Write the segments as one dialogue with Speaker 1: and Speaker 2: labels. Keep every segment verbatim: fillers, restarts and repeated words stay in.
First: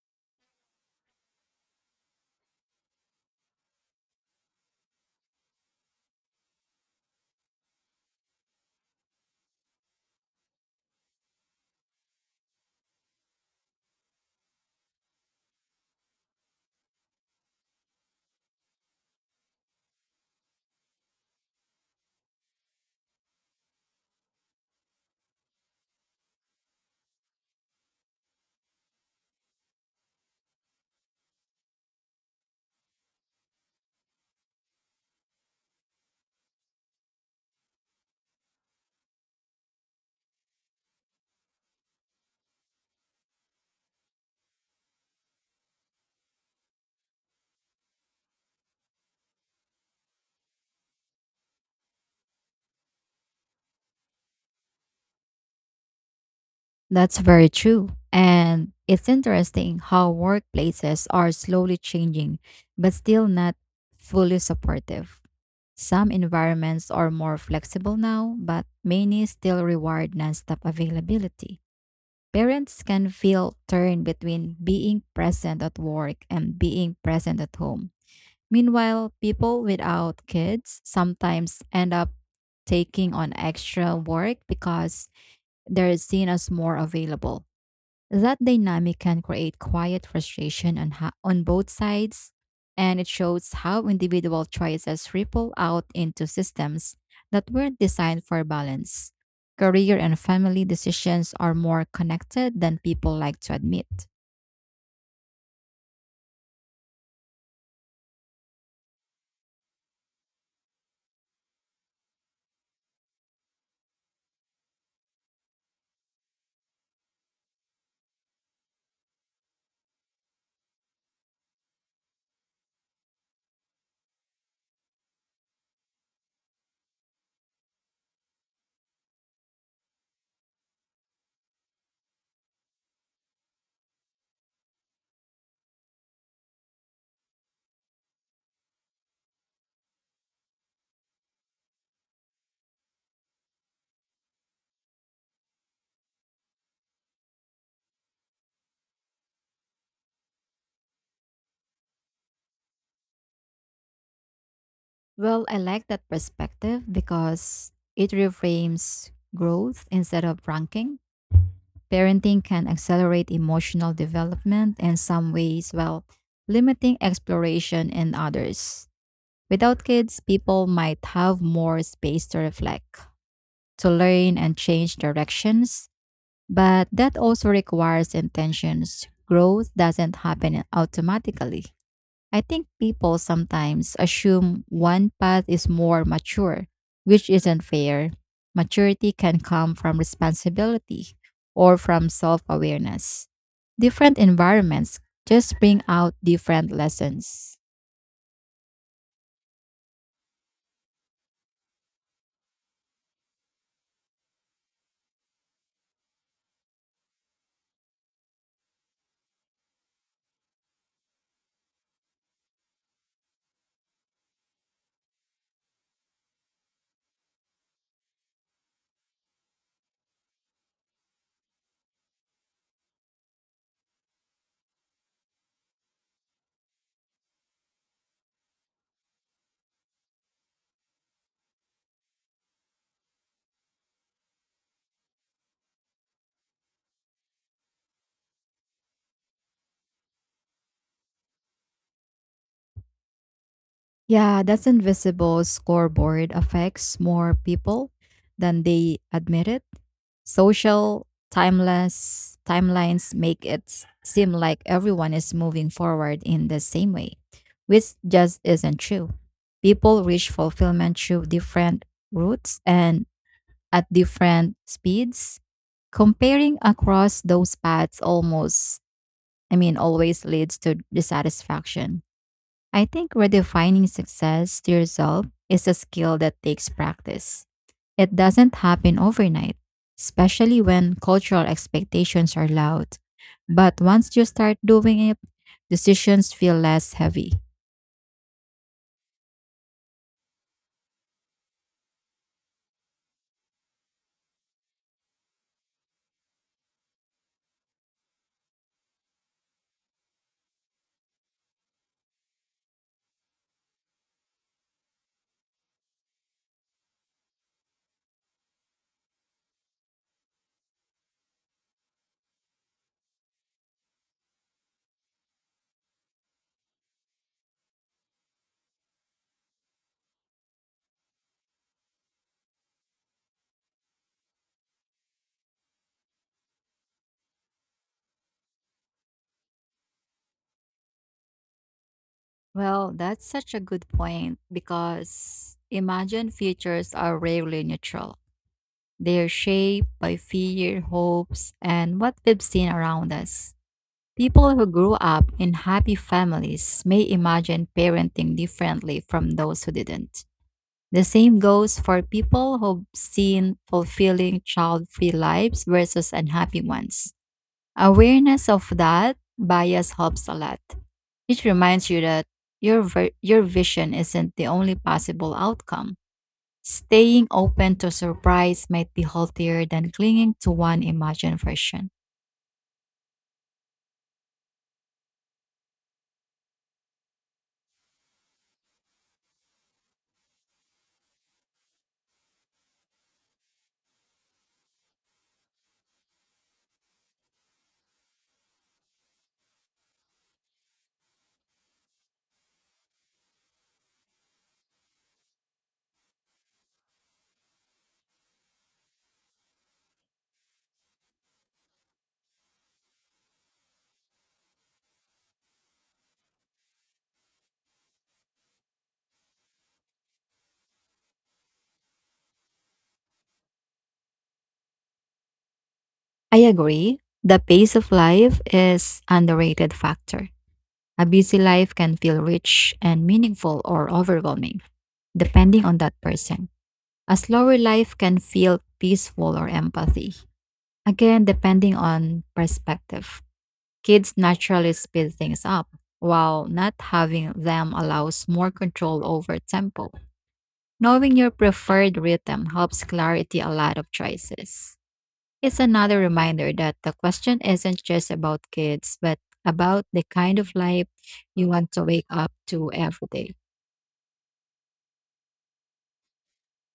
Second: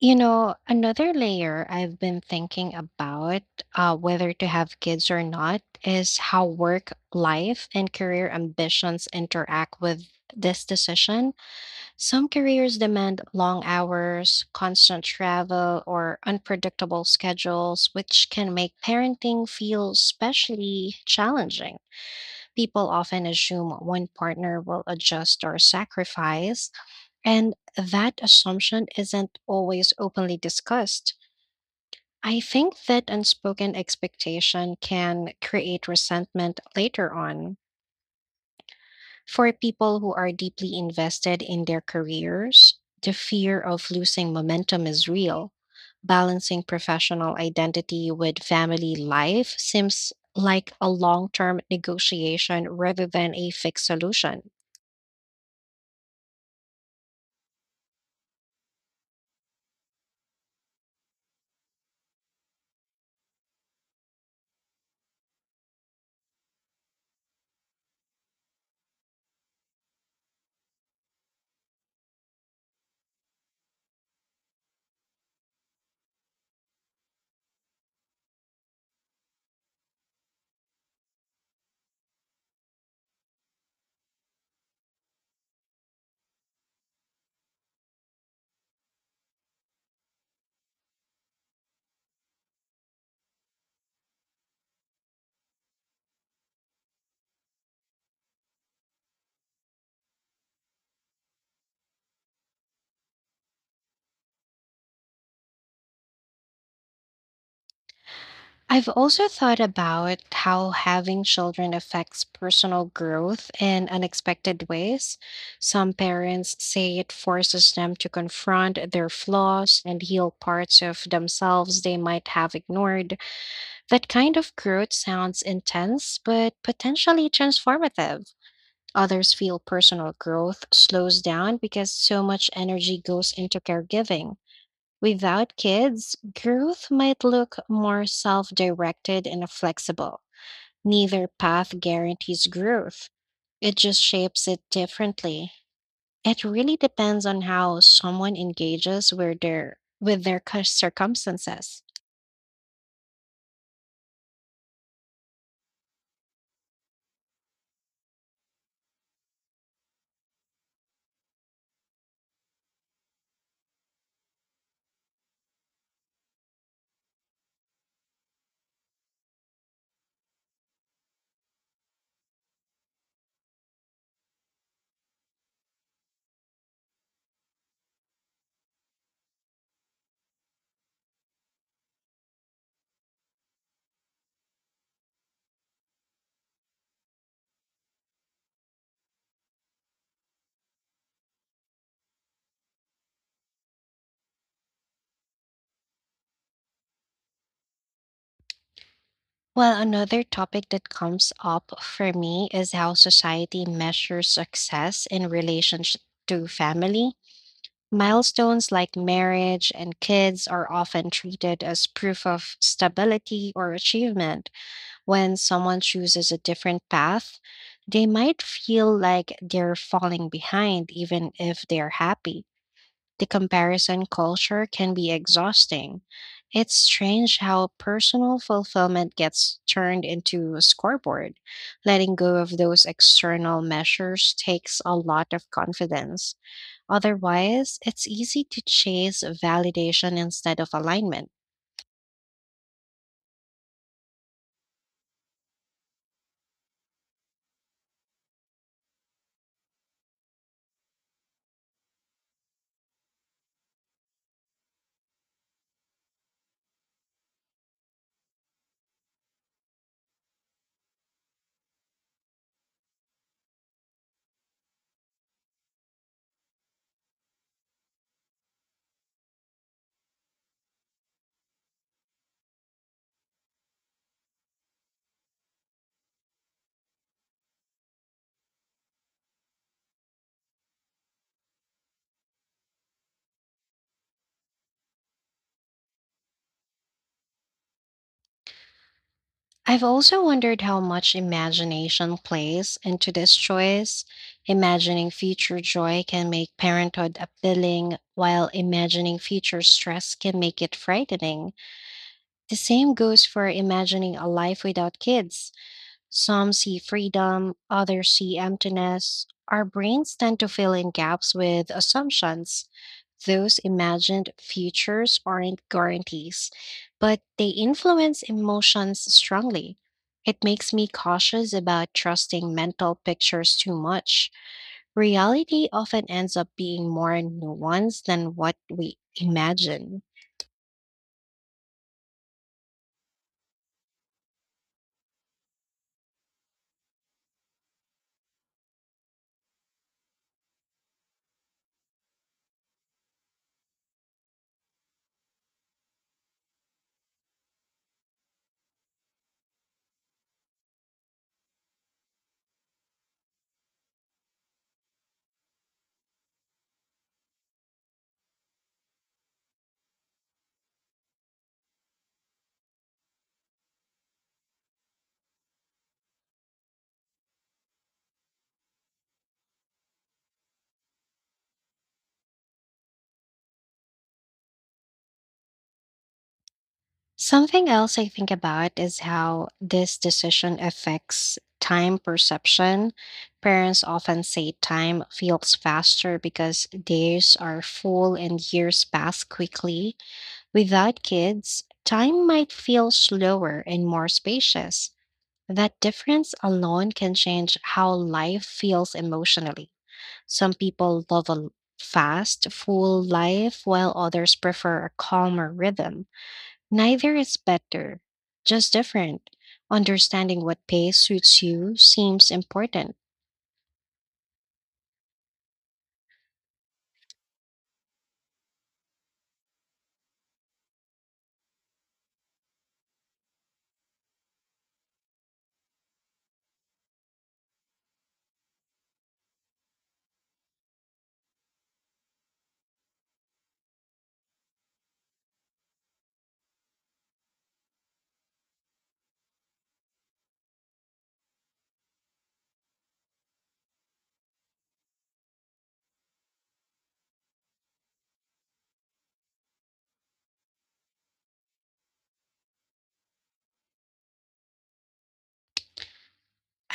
Speaker 1: You know, another layer I've been thinking about, uh, whether to have kids or not, is how work life and career ambitions interact with this decision. Some careers demand long hours, constant travel, or unpredictable schedules, which can make parenting feel especially challenging. People often assume one partner will adjust or sacrifice, and that assumption isn't always openly discussed. I think that unspoken expectation can create resentment later on. For people who are deeply invested in their careers, the fear of losing momentum is real. Balancing professional identity with family life seems like a long term negotiation rather than a fixed solution.
Speaker 2: That's very true. And it's interesting how workplaces are slowly changing, but still not fully supportive. Some environments are more flexible now, but many still reward nonstop availability. Parents can feel torn between being present at work and being present at home. Meanwhile, people without kids sometimes end up taking on extra work because they're seen as more available. That dynamic can create quiet frustration on, ho- on both sides, and it shows how individual choices ripple out into systems that weren't designed for balance. Career and family decisions are more connected than people like to admit.
Speaker 1: I've also thought about how having children affects personal growth in unexpected ways. Some parents say it forces them to confront their flaws and heal parts of themselves they might have ignored. That kind of growth sounds intense, but potentially transformative. Others feel personal growth slows down because so much energy goes into caregiving. Without kids, growth might look more self directed and flexible. Neither path guarantees growth, it just shapes it differently. It really depends on how someone engages with their, with their cir- circumstances.
Speaker 2: Well, I like that perspective because it reframes growth instead of ranking. Parenting can accelerate emotional development in some ways while limiting exploration in others. Without kids, people might have more space to reflect, to learn, and change directions. But that also requires intentions. Growth doesn't happen automatically. I think people sometimes assume one path is more mature, which isn't fair. Maturity can come from responsibility or from self awareness. Different environments just bring out different lessons.
Speaker 1: Well, another topic that comes up for me is how society measures success in relationship to family. Milestones like marriage and kids are often treated as proof of stability or achievement. When someone chooses a different path, they might feel like they're falling behind, even if they're happy. The comparison culture can be exhausting. It's strange how personal fulfillment gets turned into a scoreboard. Letting go of those external measures takes a lot of confidence. Otherwise, it's easy to chase validation instead of alignment.
Speaker 2: Yeah, that's invisible scoreboard affects more people than they admit it. Social timeless timelines make it s- seem like everyone is moving forward in the same way, which just isn't true. People reach fulfillment through different routes and at different speeds. Comparing across those paths almost, I mean, always leads to dissatisfaction. I think redefining success to yourself is a skill that takes practice. It doesn't happen overnight, especially when cultural expectations are loud. But once you start doing it, decisions feel less heavy.
Speaker 1: I've also wondered how much imagination plays into this choice. Imagining future joy can make parenthood appealing, while imagining future stress can make it frightening. The same goes for imagining a life without kids. Some see freedom, others see emptiness. Our brains tend to fill in gaps with assumptions. Those imagined futures aren't guarantees, but they influence emotions strongly. It makes me cautious about trusting mental pictures too much. Reality often ends up being more nuanced than what we imagine.
Speaker 2: Well, that's such a good point because imagine futures are rarely neutral. They are shaped by fear, hopes, and what we've seen around us. People who grew up in happy families may imagine parenting differently from those who didn't. The same goes for people who've seen fulfilling child free lives versus unhappy ones. Awareness of that bias helps a lot. It reminds you that your, ver- your vision isn't the only possible outcome. Staying open to surprise might be healthier than clinging to one imagined version.
Speaker 1: Something else I think about is how this decision affects time perception. Parents often say time feels faster because days are full and years pass quickly. Without kids, time might feel slower and more spacious. That difference alone can change how life feels emotionally. Some people love a fast, full life, while others prefer a calmer rhythm. Neither is better, just different. Understanding what pace suits you seems important.
Speaker 2: I agree. The pace of life is underrated factor. A busy life can feel rich and meaningful or overwhelming, depending on that person. A slower life can feel peaceful or empathy. Again, depending on perspective. Kids naturally speed things up, while not having them allows more control over tempo. Knowing your preferred rhythm helps clarity a lot of choices. It's another reminder that the question isn't just about kids, but about the kind of life you want to wake up to every day.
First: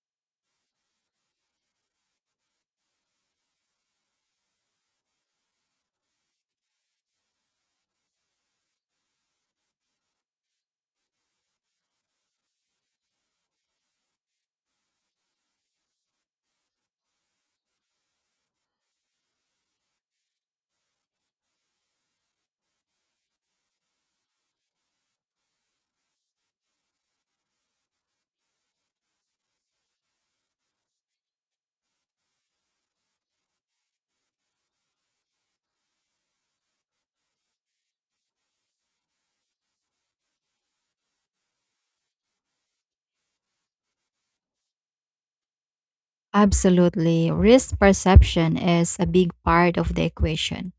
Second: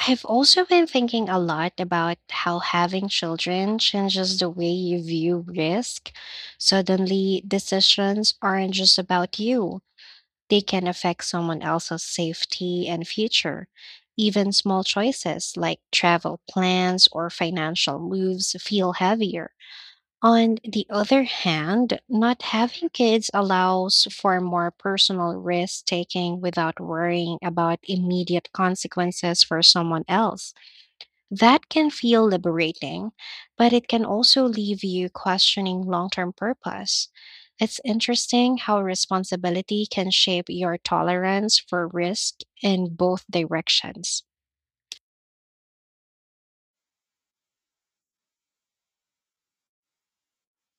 Speaker 1: I've also been thinking a lot about how having children changes the way you view risk. Suddenly, decisions aren't just about you, they can affect someone else's safety and future. Even small choices like travel plans or financial moves feel heavier. On the other hand, not having kids allows for more personal risk taking without worrying about immediate consequences for someone else. That can feel liberating, but it can also leave you questioning long term purpose. It's interesting how responsibility can shape your tolerance for risk in both directions.
Speaker 2: Absolutely. Risk perception is a big part of the equation.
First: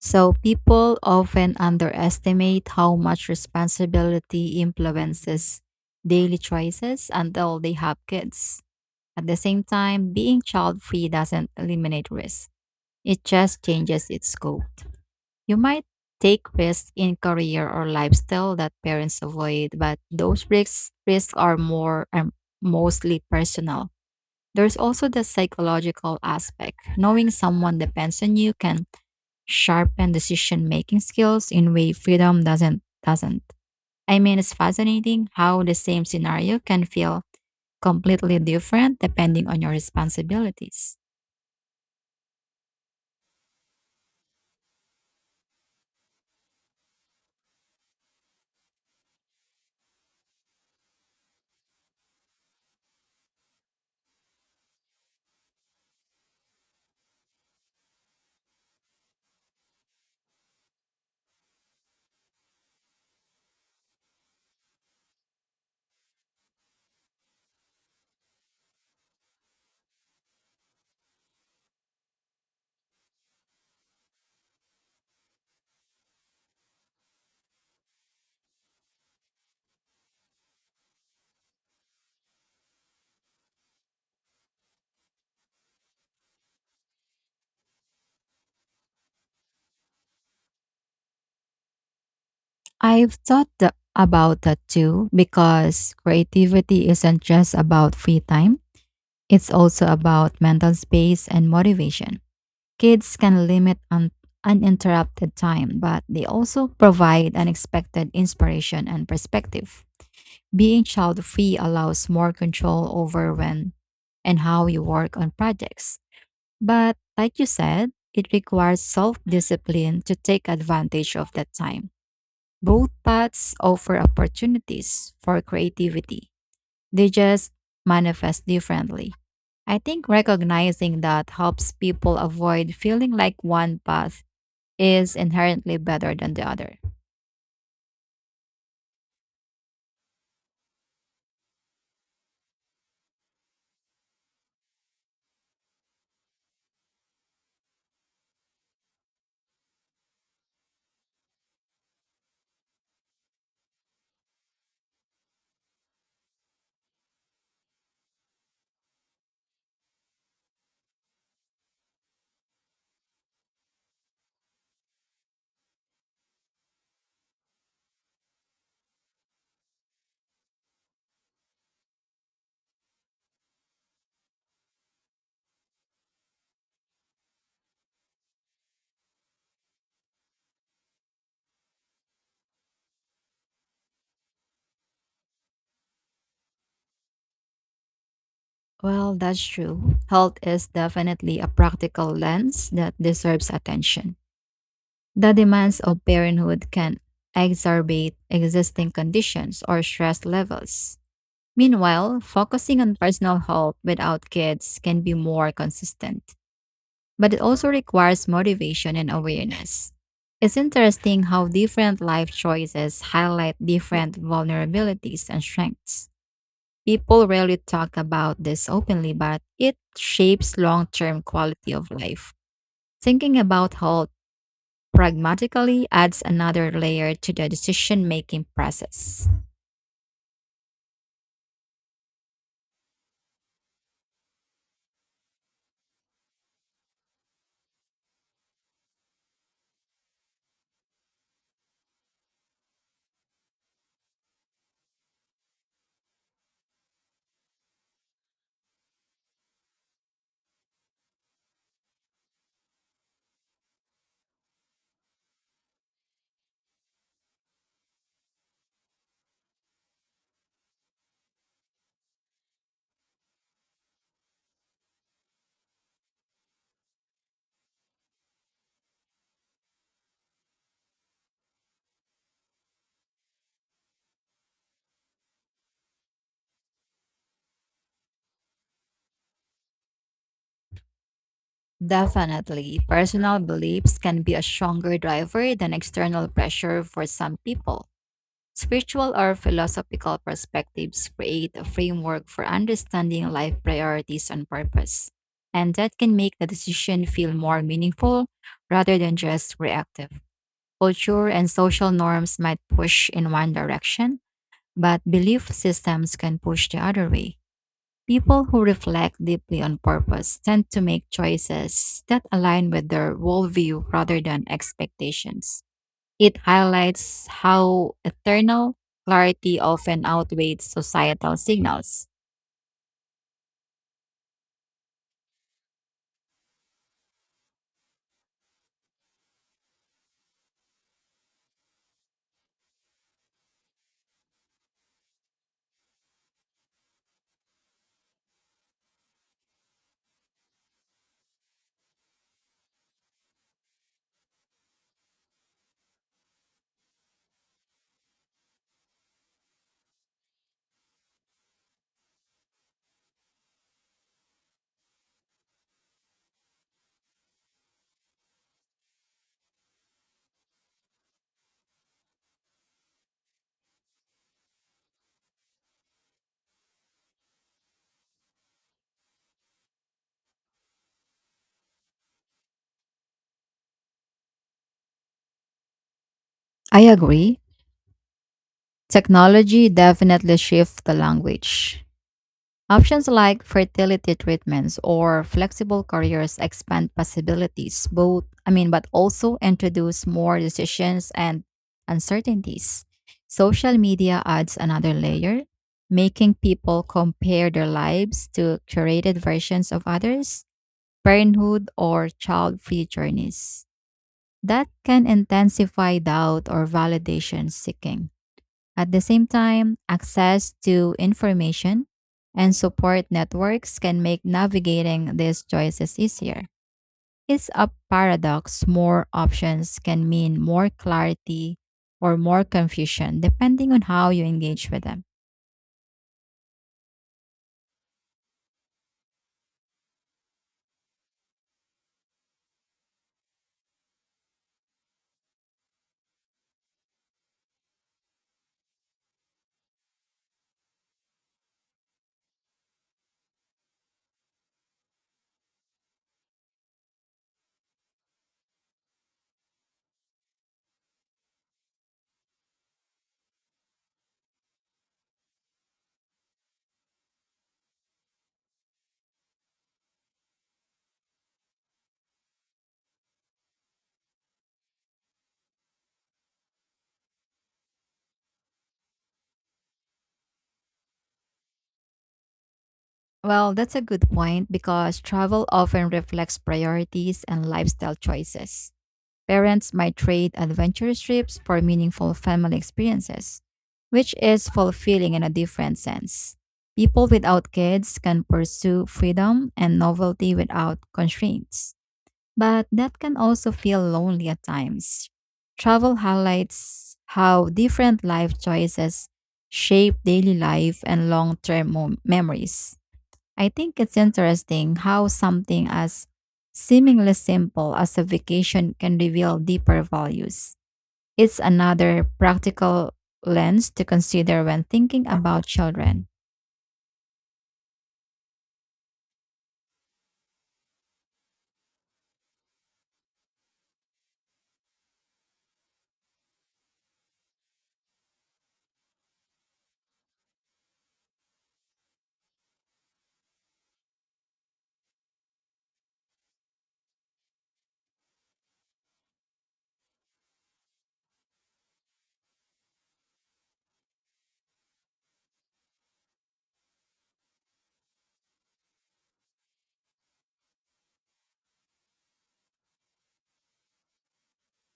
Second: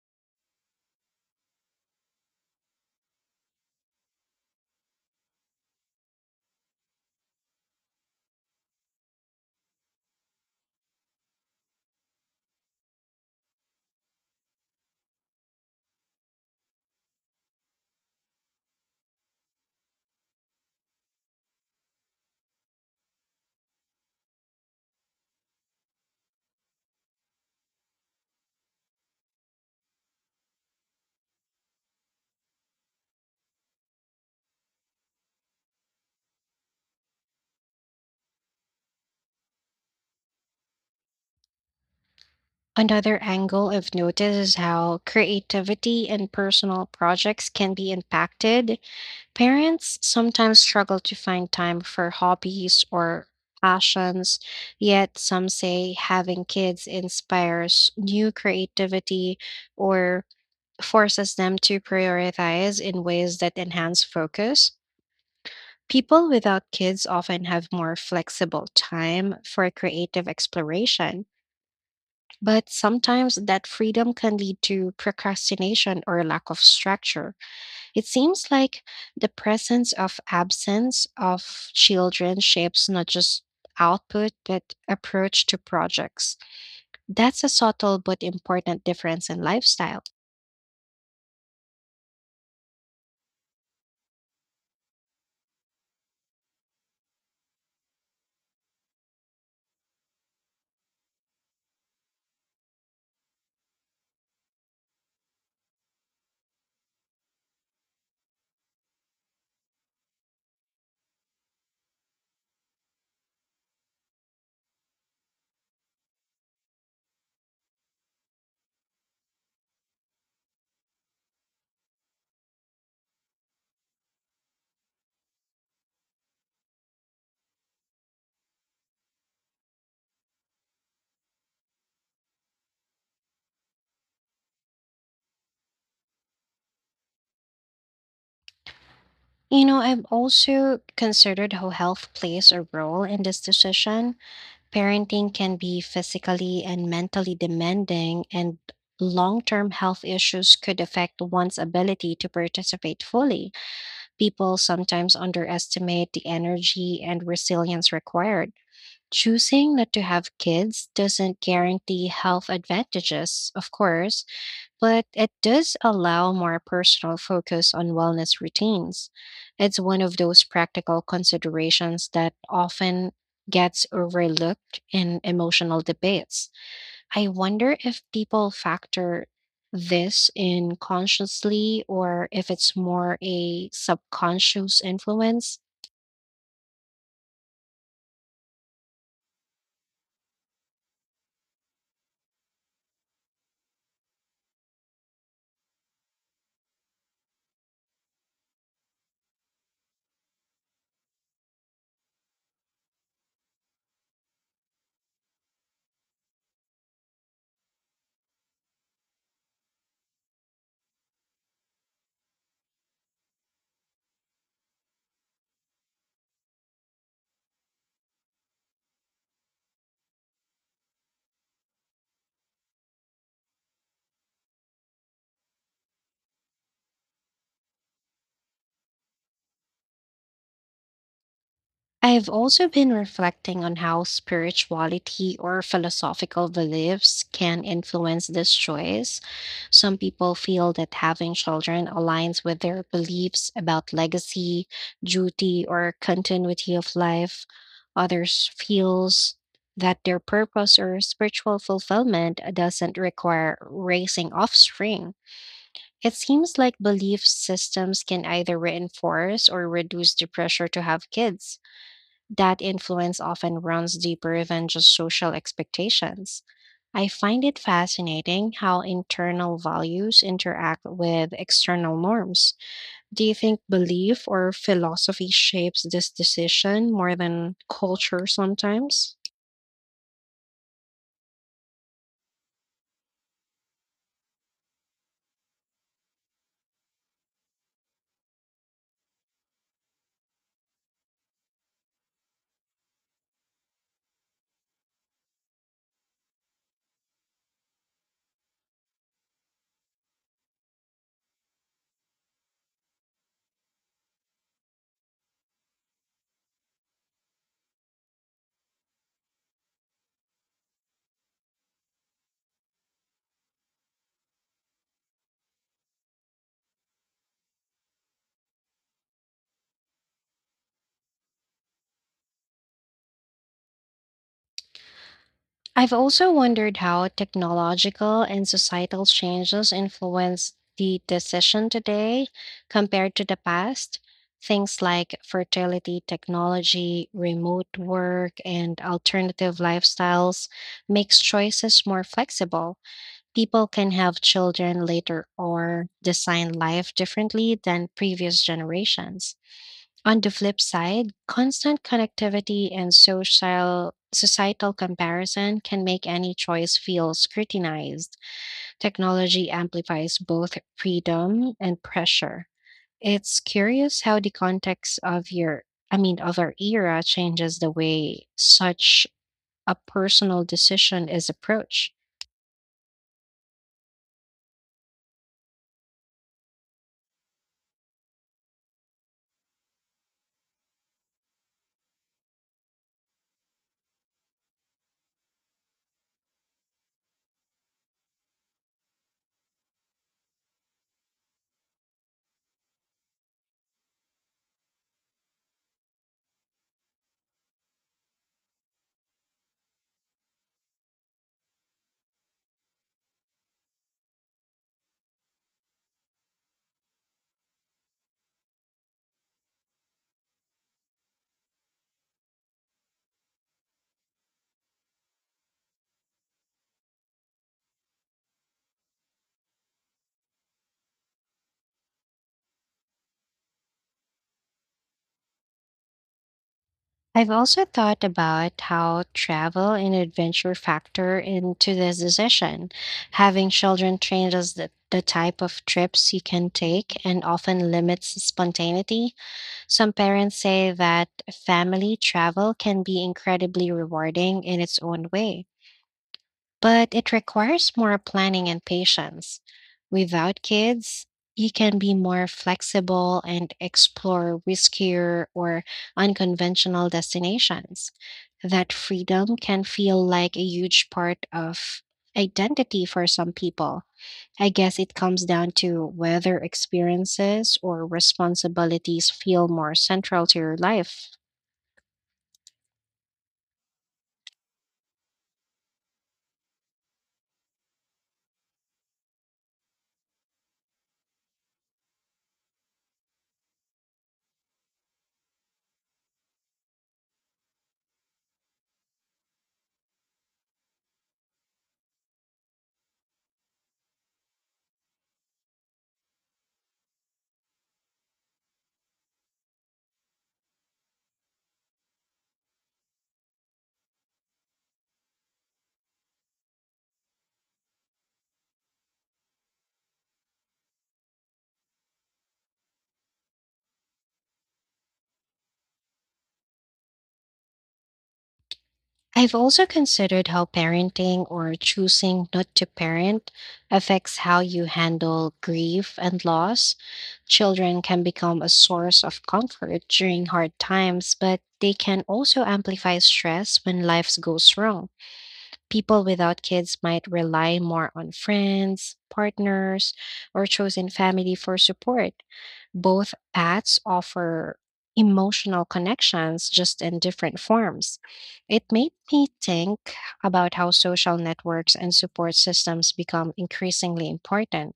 Speaker 2: So people often underestimate how much responsibility influences daily choices until they have kids. At the same time, being child free doesn't eliminate risk, it just changes its scope. You might take risks in career or lifestyle that parents avoid, but those risks risks are more um, mostly personal. There's also the psychological aspect. Knowing someone depends on you can sharpen decision making skills in way freedom doesn't doesn't. I mean it's fascinating how the same scenario can feel completely different depending on your responsibilities.
Speaker 1: Another angle I've noticed is how creativity and personal projects can be impacted. Parents sometimes struggle to find time for hobbies or passions, yet some say having kids inspires new creativity or forces them to prioritize in ways that enhance focus. People without kids often have more flexible time for creative exploration, but sometimes that freedom can lead to procrastination or lack of structure. It seems like the presence of absence of children shapes not just output but approach to projects. That's a subtle but important difference in lifestyle.
Speaker 2: I've thought tha- about that too because creativity isn't just about free time, it's also about mental space and motivation. Kids can limit un- uninterrupted time, but they also provide unexpected inspiration and perspective. Being child free allows more control over when and how you work on projects. But like you said, it requires self discipline to take advantage of that time. Both paths offer opportunities for creativity. They just manifest differently. I think recognizing that helps people avoid feeling like one path is inherently better than the other.
Speaker 1: You know, I've also considered how health plays a role in this decision. Parenting can be physically and mentally demanding, and long term health issues could affect one's ability to participate fully. People sometimes underestimate the energy and resilience required. Choosing not to have kids doesn't guarantee health advantages, of course, but it does allow more personal focus on wellness routines. It's one of those practical considerations that often gets overlooked in emotional debates. I wonder if people factor this in consciously or if it's more a subconscious influence.
Speaker 2: Well, that's true. Health is definitely a practical lens that deserves attention. The demands of parenthood can exacerbate existing conditions or stress levels. Meanwhile, focusing on personal health without kids can be more consistent, but it also requires motivation and awareness. It's interesting how different life choices highlight different vulnerabilities and strengths. People rarely talk about this openly, but it shapes long term quality of life. Thinking about health pragmatically adds another layer to the decision making process.
Speaker 1: I have also been reflecting on how spirituality or philosophical beliefs can influence this choice. Some people feel that having children aligns with their beliefs about legacy, duty, or continuity of life. Others feels that their purpose or spiritual fulfillment doesn't require raising offspring. It seems like belief systems can either reinforce or reduce the pressure to have kids. That influence often runs deeper than just social expectations. I find it fascinating how internal values interact with external norms. Do you think belief or philosophy shapes this decision more than culture sometimes?
Speaker 2: Definitely, personal beliefs can be a stronger driver than external pressure for some people. Spiritual or philosophical perspectives create a framework for understanding life priorities and purpose, and that can make the decision feel more meaningful rather than just reactive. Culture and social norms might push in one direction, but belief systems can push the other way. People who reflect deeply on purpose tend to make choices that align with their worldview rather than expectations. It highlights how eternal clarity often outweighs societal signals.
Speaker 1: I've also wondered how technological and societal changes influence the decision today compared to the past. Things like fertility technology, remote work, and alternative lifestyles makes choices more flexible. People can have children later or design life differently than previous generations. On the flip side, constant connectivity and social societal comparison can make any choice feel scrutinized. Technology amplifies both freedom and pressure. It's curious how the context of your I mean of our era changes the way such a personal decision is approached.
Speaker 2: I agree. Technology definitely shifts the language. Options like fertility treatments or flexible careers expand possibilities, both, I mean, but also introduce more decisions and uncertainties. Social media adds another layer, making people compare their lives to curated versions of others, parenthood, or child free journeys. That can intensify doubt or validation seeking. At the same time, access to information and support networks can make navigating these choices easier. It's a paradox. More options can mean more clarity or more confusion, depending on how you engage with them.
Speaker 1: I've also thought about how travel and adventure factor into this decision. Having children changes the, the type of trips you can take and often limits spontaneity. Some parents say that family travel can be incredibly rewarding in its own way, but it requires more planning and patience. Without kids, you can be more flexible and explore riskier or unconventional destinations. That freedom can feel like a huge part of identity for some people. I guess it comes down to whether experiences or responsibilities feel more central to your life.
Speaker 2: Well, that's a good point because travel often reflects priorities and lifestyle choices. Parents might trade adventurous trips for meaningful family experiences, which is fulfilling in a different sense. People without kids can pursue freedom and novelty without constraints, but that can also feel lonely at times. Travel highlights how different life choices shape daily life and long term memories. I think it's interesting how something as seemingly simple as a vacation can reveal deeper values. It's another practical lens to consider when thinking about children.
Speaker 1: I've also considered how parenting or choosing not to parent affects how you handle grief and loss. Children can become a source of comfort during hard times, but they can also amplify stress when life goes wrong. People without kids might rely more on friends, partners, or chosen family for support. Both paths offer emotional connections just in different forms. It made me think about how social networks and support systems become increasingly important.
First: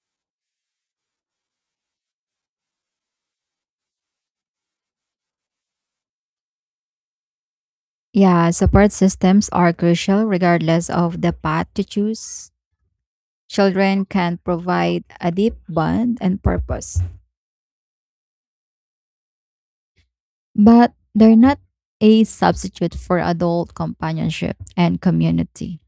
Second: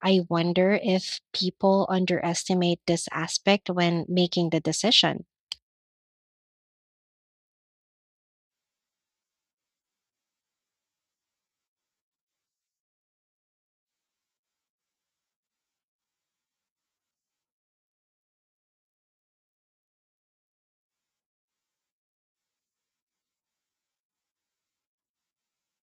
Speaker 1: I wonder if people underestimate this aspect when making the decision.
Speaker 2: Yeah, support systems are crucial regardless of the path to choose. Children can provide a deep bond and purpose, but they're not a substitute for adult companionship and community.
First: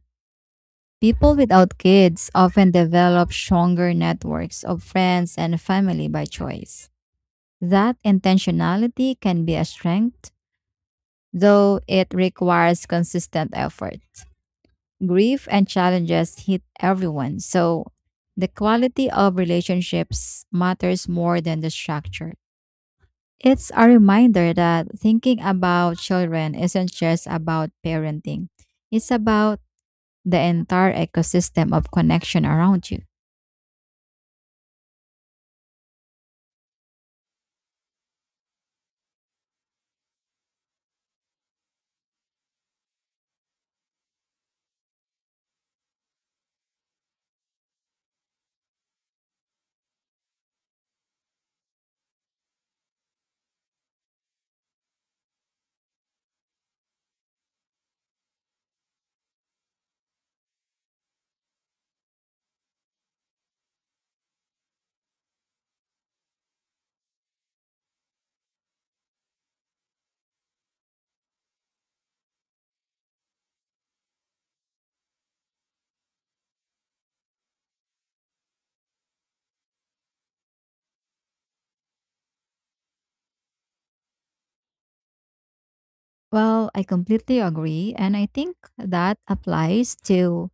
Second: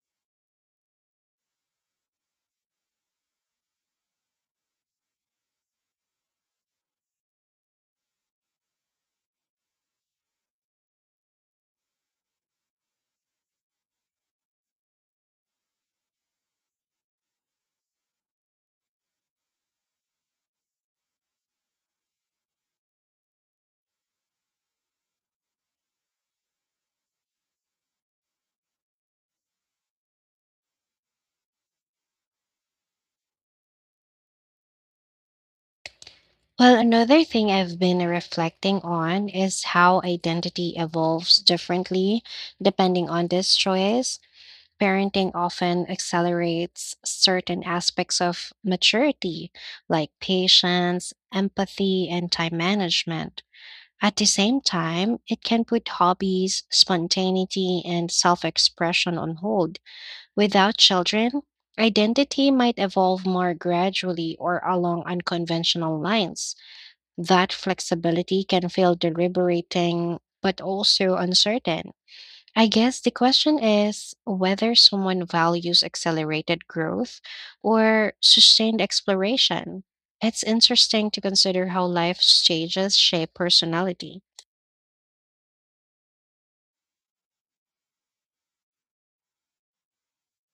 Speaker 2: People without kids often develop stronger networks of friends and family by choice. That intentionality can be a strength, though it requires consistent effort. Grief and challenges hit everyone, so the quality of relationships matters more than the structure. It's a reminder that thinking about children isn't just about parenting, it's about the entire ecosystem of connection around you.
Speaker 1: Well, another thing I've been reflecting on is how identity evolves differently depending on this choice. Parenting often accelerates certain aspects of maturity, like patience, empathy, and time management. At the same time, it can put hobbies, spontaneity, and self expression on hold. Without children, identity might evolve more gradually or along unconventional lines that flexibility can feel deliberating, but also uncertain. I guess the question is whether someone values accelerated growth or sustained exploration. It's interesting to consider how life's stages shape personality.
Speaker 2: Well, I completely agree. And I think that applies to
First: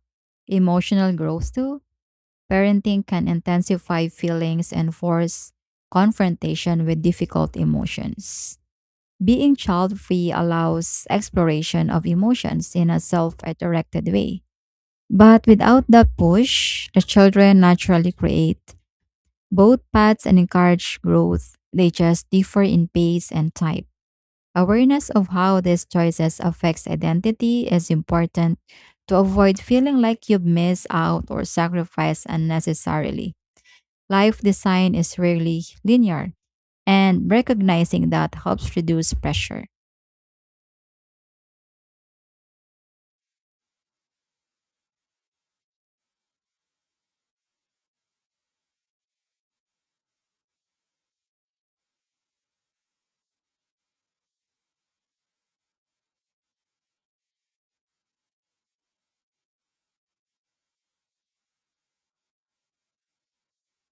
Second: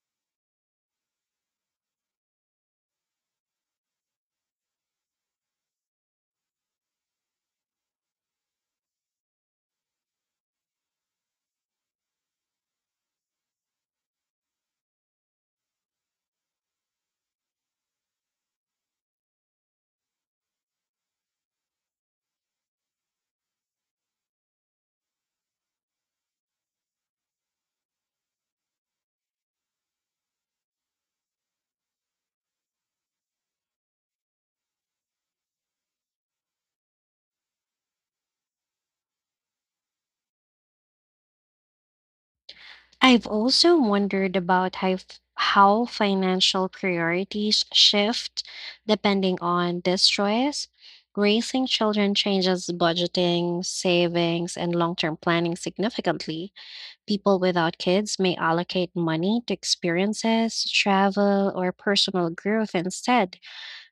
Speaker 2: emotional growth too. Parenting can intensify feelings and force confrontation with difficult emotions. Being child free allows exploration of emotions in a self directed way. But without that push, the children naturally create both paths and encourage growth. They just differ in pace and type. Awareness of how these choices affects identity is important to avoid feeling like you've missed out or sacrificed unnecessarily. Life design is rarely linear, and recognizing that helps reduce pressure.
Speaker 1: I've also wondered about how, f- how financial priorities shift depending on distress. Raising children changes budgeting, savings, and long term planning significantly. People without kids may allocate money to experiences, travel, or personal growth instead.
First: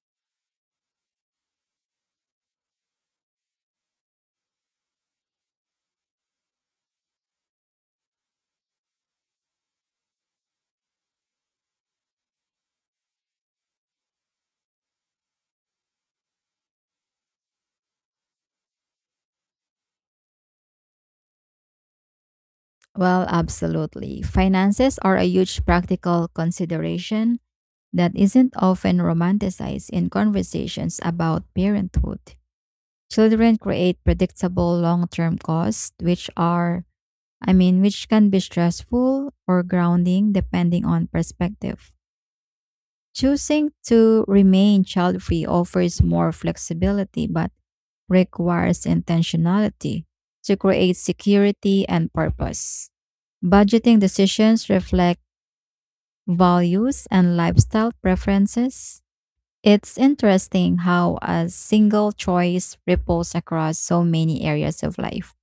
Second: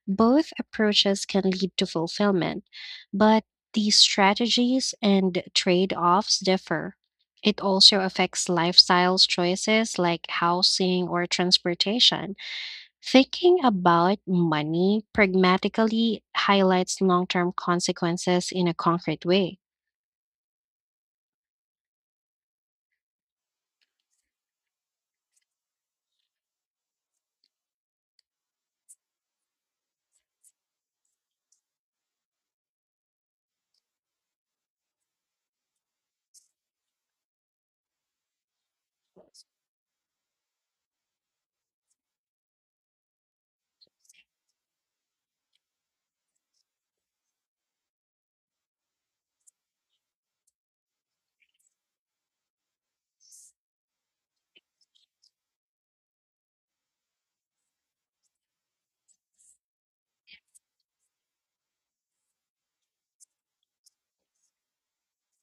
Speaker 1: Both approaches can lead to fulfillment, but the strategies and trade offs differ. It also affects lifestyles choices like housing or transportation. Thinking about money pragmatically highlights long term consequences in a concrete way.
Speaker 2: Well, absolutely. Finances are a huge practical consideration that isn't often romanticized in conversations about parenthood. Children create predictable long-term costs, which are I mean, which can be stressful or grounding depending on perspective. Choosing to remain child free offers more flexibility but requires intentionality to create security and purpose. Budgeting decisions reflect values and lifestyle preferences. It's interesting how a single choice ripples across so many areas of life.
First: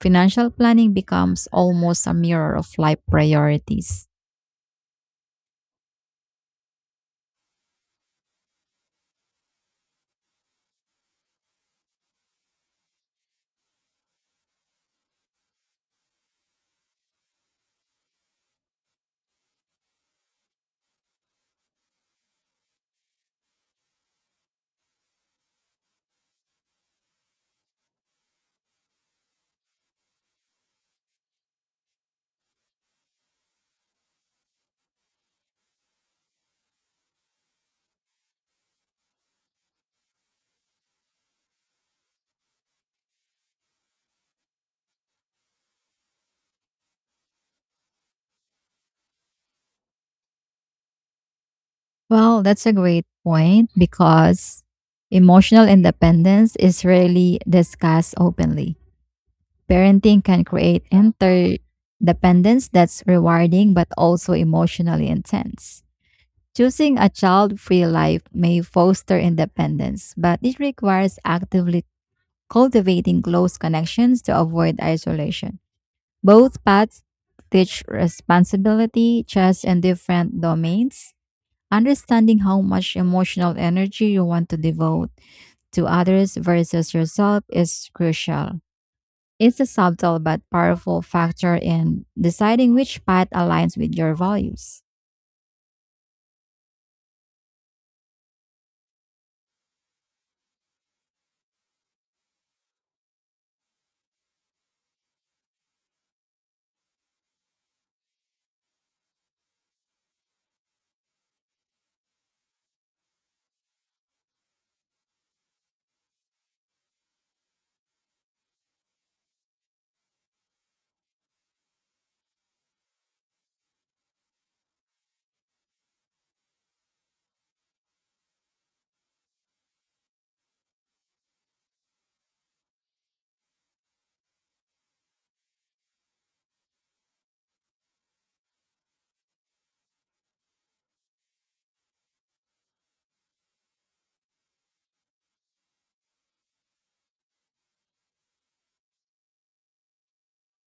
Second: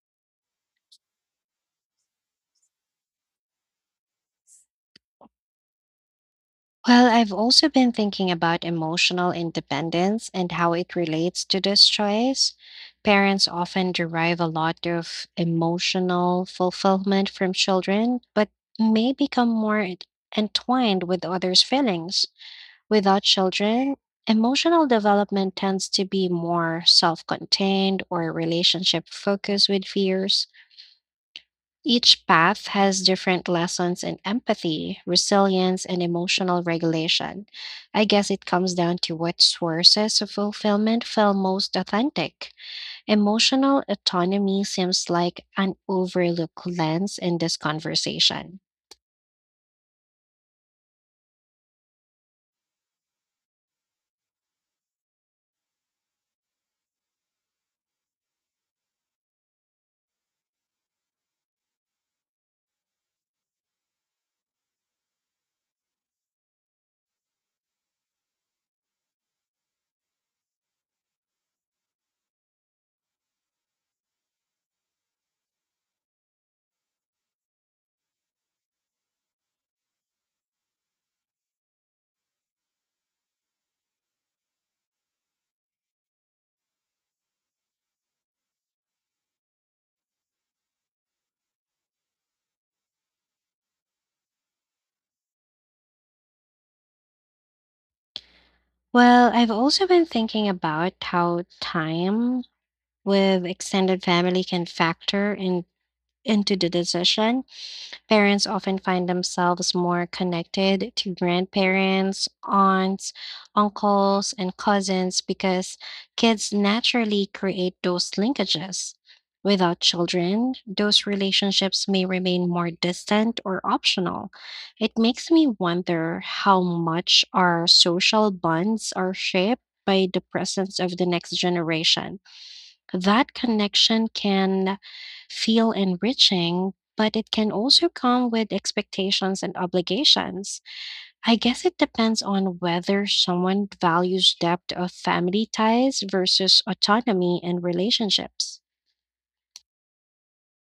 Speaker 2: Financial planning becomes almost a mirror of life priorities.
Speaker 1: Well, I've also been thinking about emotional independence and how it relates to this choice. Parents often derive a lot of emotional fulfillment from children, but may become more ent- entwined with others' feelings. Without children, emotional development tends to be more self contained or relationship focused with fears. Each path has different lessons in empathy, resilience, and emotional regulation. I guess it comes down to what sources of fulfillment feel most authentic. Emotional autonomy seems like an overlooked lens in this conversation.
Speaker 2: Well, that's a great point because emotional independence is rarely discussed openly. Parenting can create interdependence that's rewarding but also emotionally intense. Choosing a child free life may foster independence, but it requires actively cultivating close connections to avoid isolation. Both paths teach responsibility just in different domains. Understanding how much emotional energy you want to devote to others versus yourself is crucial. It's a subtle but powerful factor in deciding which path aligns with your values.
Speaker 1: Well, I've also been thinking about how time with extended family can factor in, into the decision. Parents often find themselves more connected to grandparents, aunts, uncles, and cousins because kids naturally create those linkages. Without children, those relationships may remain more distant or optional. It makes me wonder how much our social bonds are shaped by the presence of the next generation. That connection can feel enriching, but it can also come with expectations and obligations. I guess it depends on whether someone values depth of family ties versus autonomy in relationships.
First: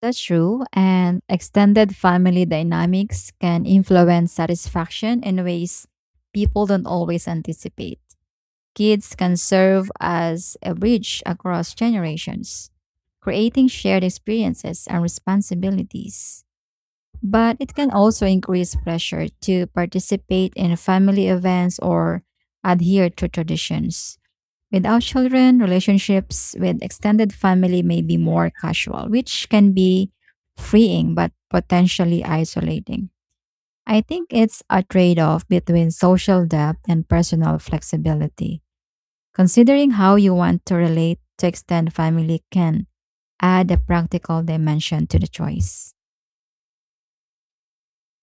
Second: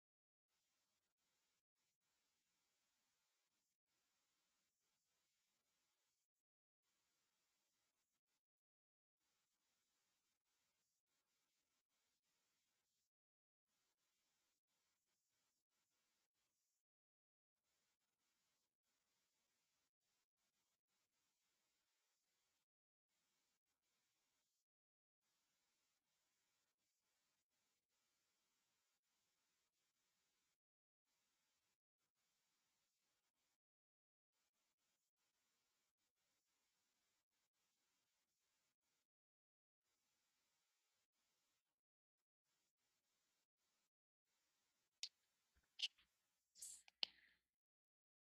Speaker 2: That's true, and extended family dynamics can influence satisfaction in ways people don't always anticipate. Kids can serve as a bridge across generations, creating shared experiences and responsibilities. But it can also increase pressure to participate in family events or adhere to traditions. Without children, relationships with extended family may be more casual, which can be freeing but potentially isolating. I think it's a trade off between social depth and personal flexibility. Considering how you want to relate to extend family can add a practical dimension to the choice.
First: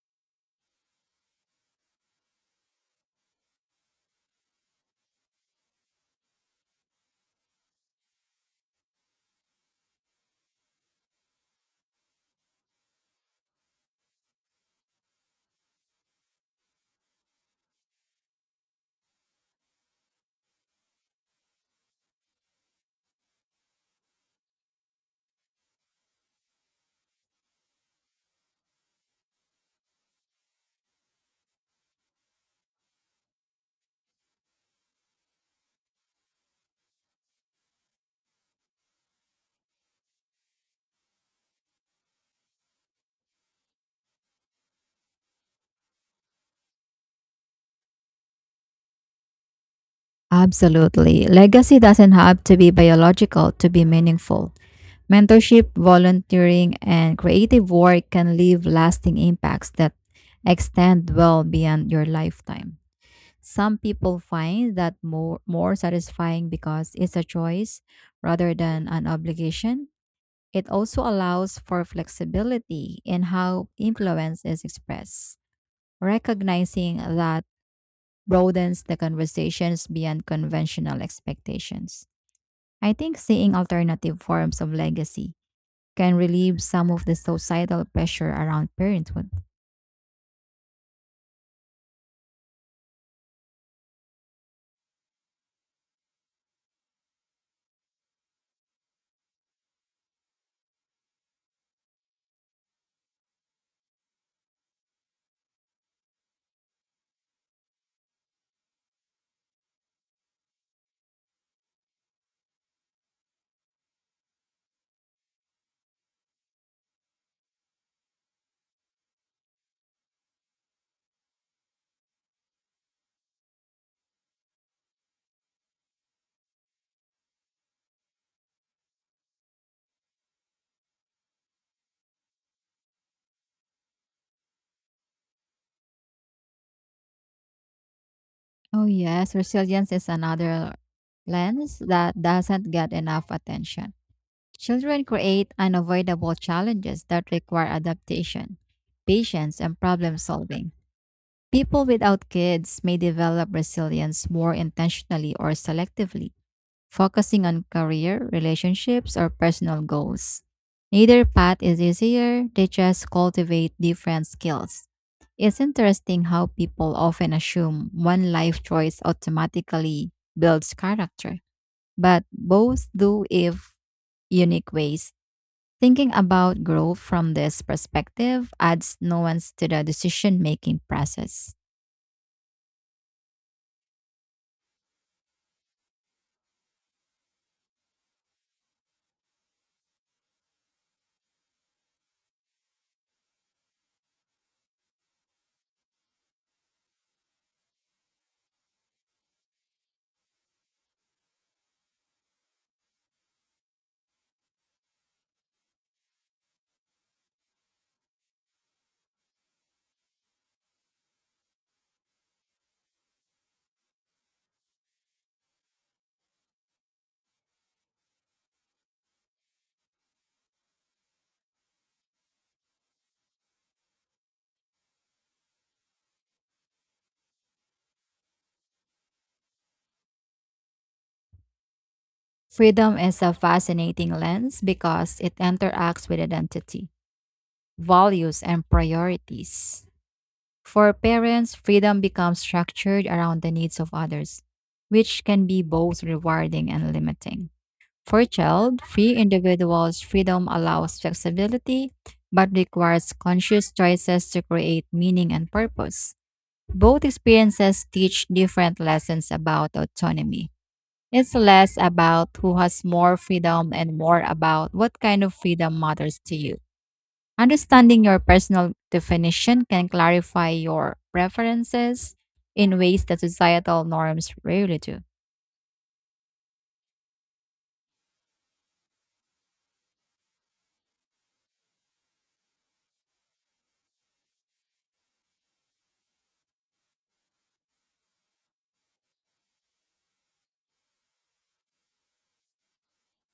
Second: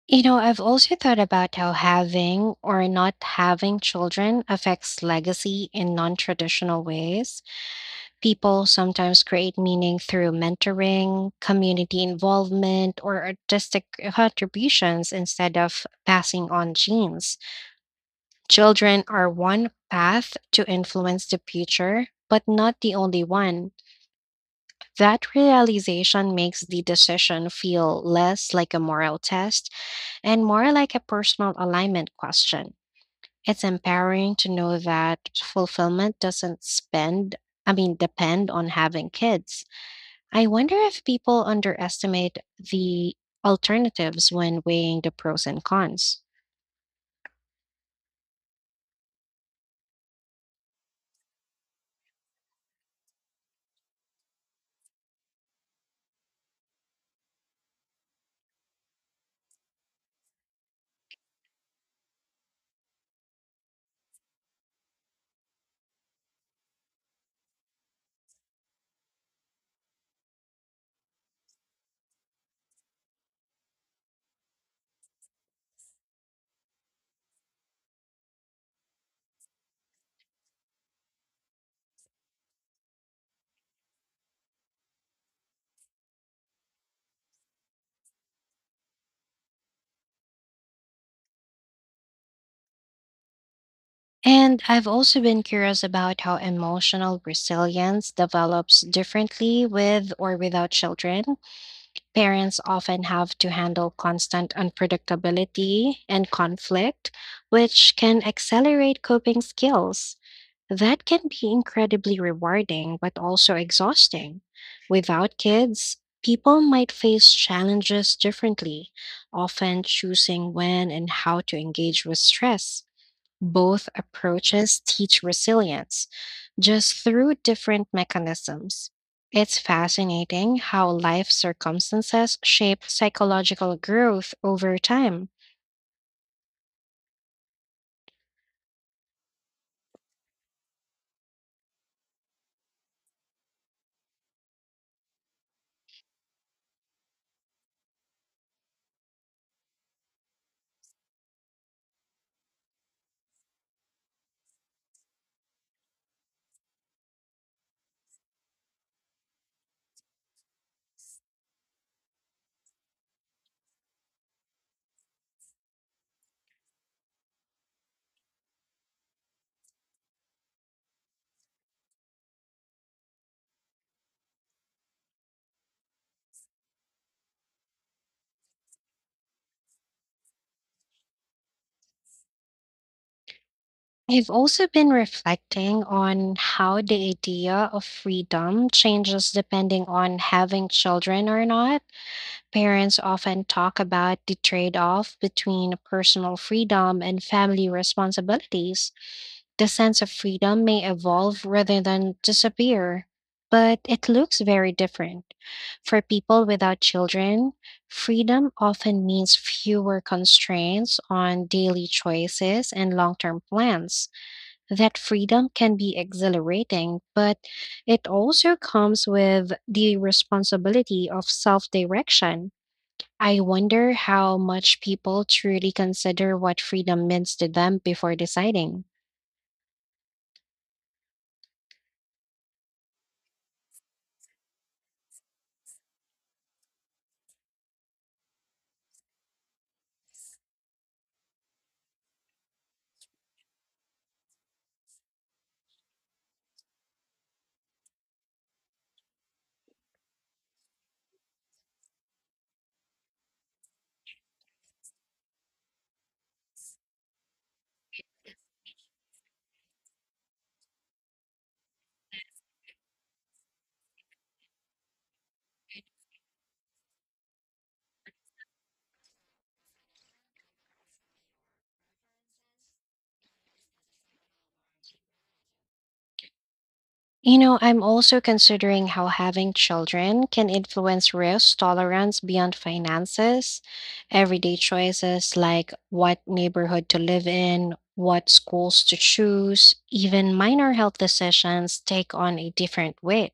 Speaker 1: You know, I've also thought about how having or not having children affects legacy in non traditional ways. People sometimes create meaning through mentoring, community involvement, or artistic contributions instead of passing on genes. Children are one path to influence the future, but not the only one. That realization makes the decision feel less like a moral test and more like a personal alignment question. It's empowering to know that fulfillment doesn't spend, I mean, depend on having kids. I wonder if people underestimate the alternatives when weighing the pros and cons.
Speaker 2: Absolutely. Legacy doesn't have to be biological to be meaningful. Mentorship, volunteering, and creative work can leave lasting impacts that extend well beyond your lifetime. Some people find that more, more satisfying because it's a choice rather than an obligation. It also allows for flexibility in how influence is expressed, recognizing that broadens the conversations beyond conventional expectations. I think seeing alternative forms of legacy can relieve some of the societal pressure around parenthood.
Speaker 1: And I've also been curious about how emotional resilience develops differently with or without children parents often have to handle constant unpredictability and conflict, which can accelerate coping skills. That can be incredibly rewarding, but also exhausting. Without kids, people might face challenges differently, often choosing when and how to engage with stress. Both approaches teach resilience, just through different mechanisms. It's fascinating how life circumstances shape psychological growth over time.
Speaker 2: Oh, yes, resilience is another lens that doesn't get enough attention. Children create unavoidable challenges that require adaptation, patience, and problem solving. People without kids may develop resilience more intentionally or selectively, focusing on career, relationships, or personal goals. Neither path is easier, they just cultivate different skills. It's interesting how people often assume one life choice automatically builds character, but both do if unique ways. Thinking about growth from this perspective adds nuance to the decision making process.
Speaker 1: I've also been reflecting on how the idea of freedom changes depending on having children or not. Parents often talk about the trade off between personal freedom and family responsibilities. The sense of freedom may evolve rather than disappear, but it looks very different. For people without children, freedom often means fewer constraints on daily choices and long term plans. That freedom can be exhilarating, but it also comes with the responsibility of self direction. I wonder how much people truly consider what freedom means to them before deciding.
Speaker 2: Freedom is a fascinating lens because it interacts with identity, values, and priorities. For parents, freedom becomes structured around the needs of others, which can be both rewarding and limiting. For child, free individuals, freedom allows flexibility but requires conscious choices to create meaning and purpose. Both experiences teach different lessons about autonomy. It's less about who has more freedom and more about what kind of freedom matters to you. Understanding your personal definition can clarify your preferences in ways that societal norms rarely do.
Speaker 1: You know, I'm also considering how having children can influence risk tolerance beyond finances, everyday choices like what neighborhood to live in, what schools to choose, even minor health decisions take on a different weight.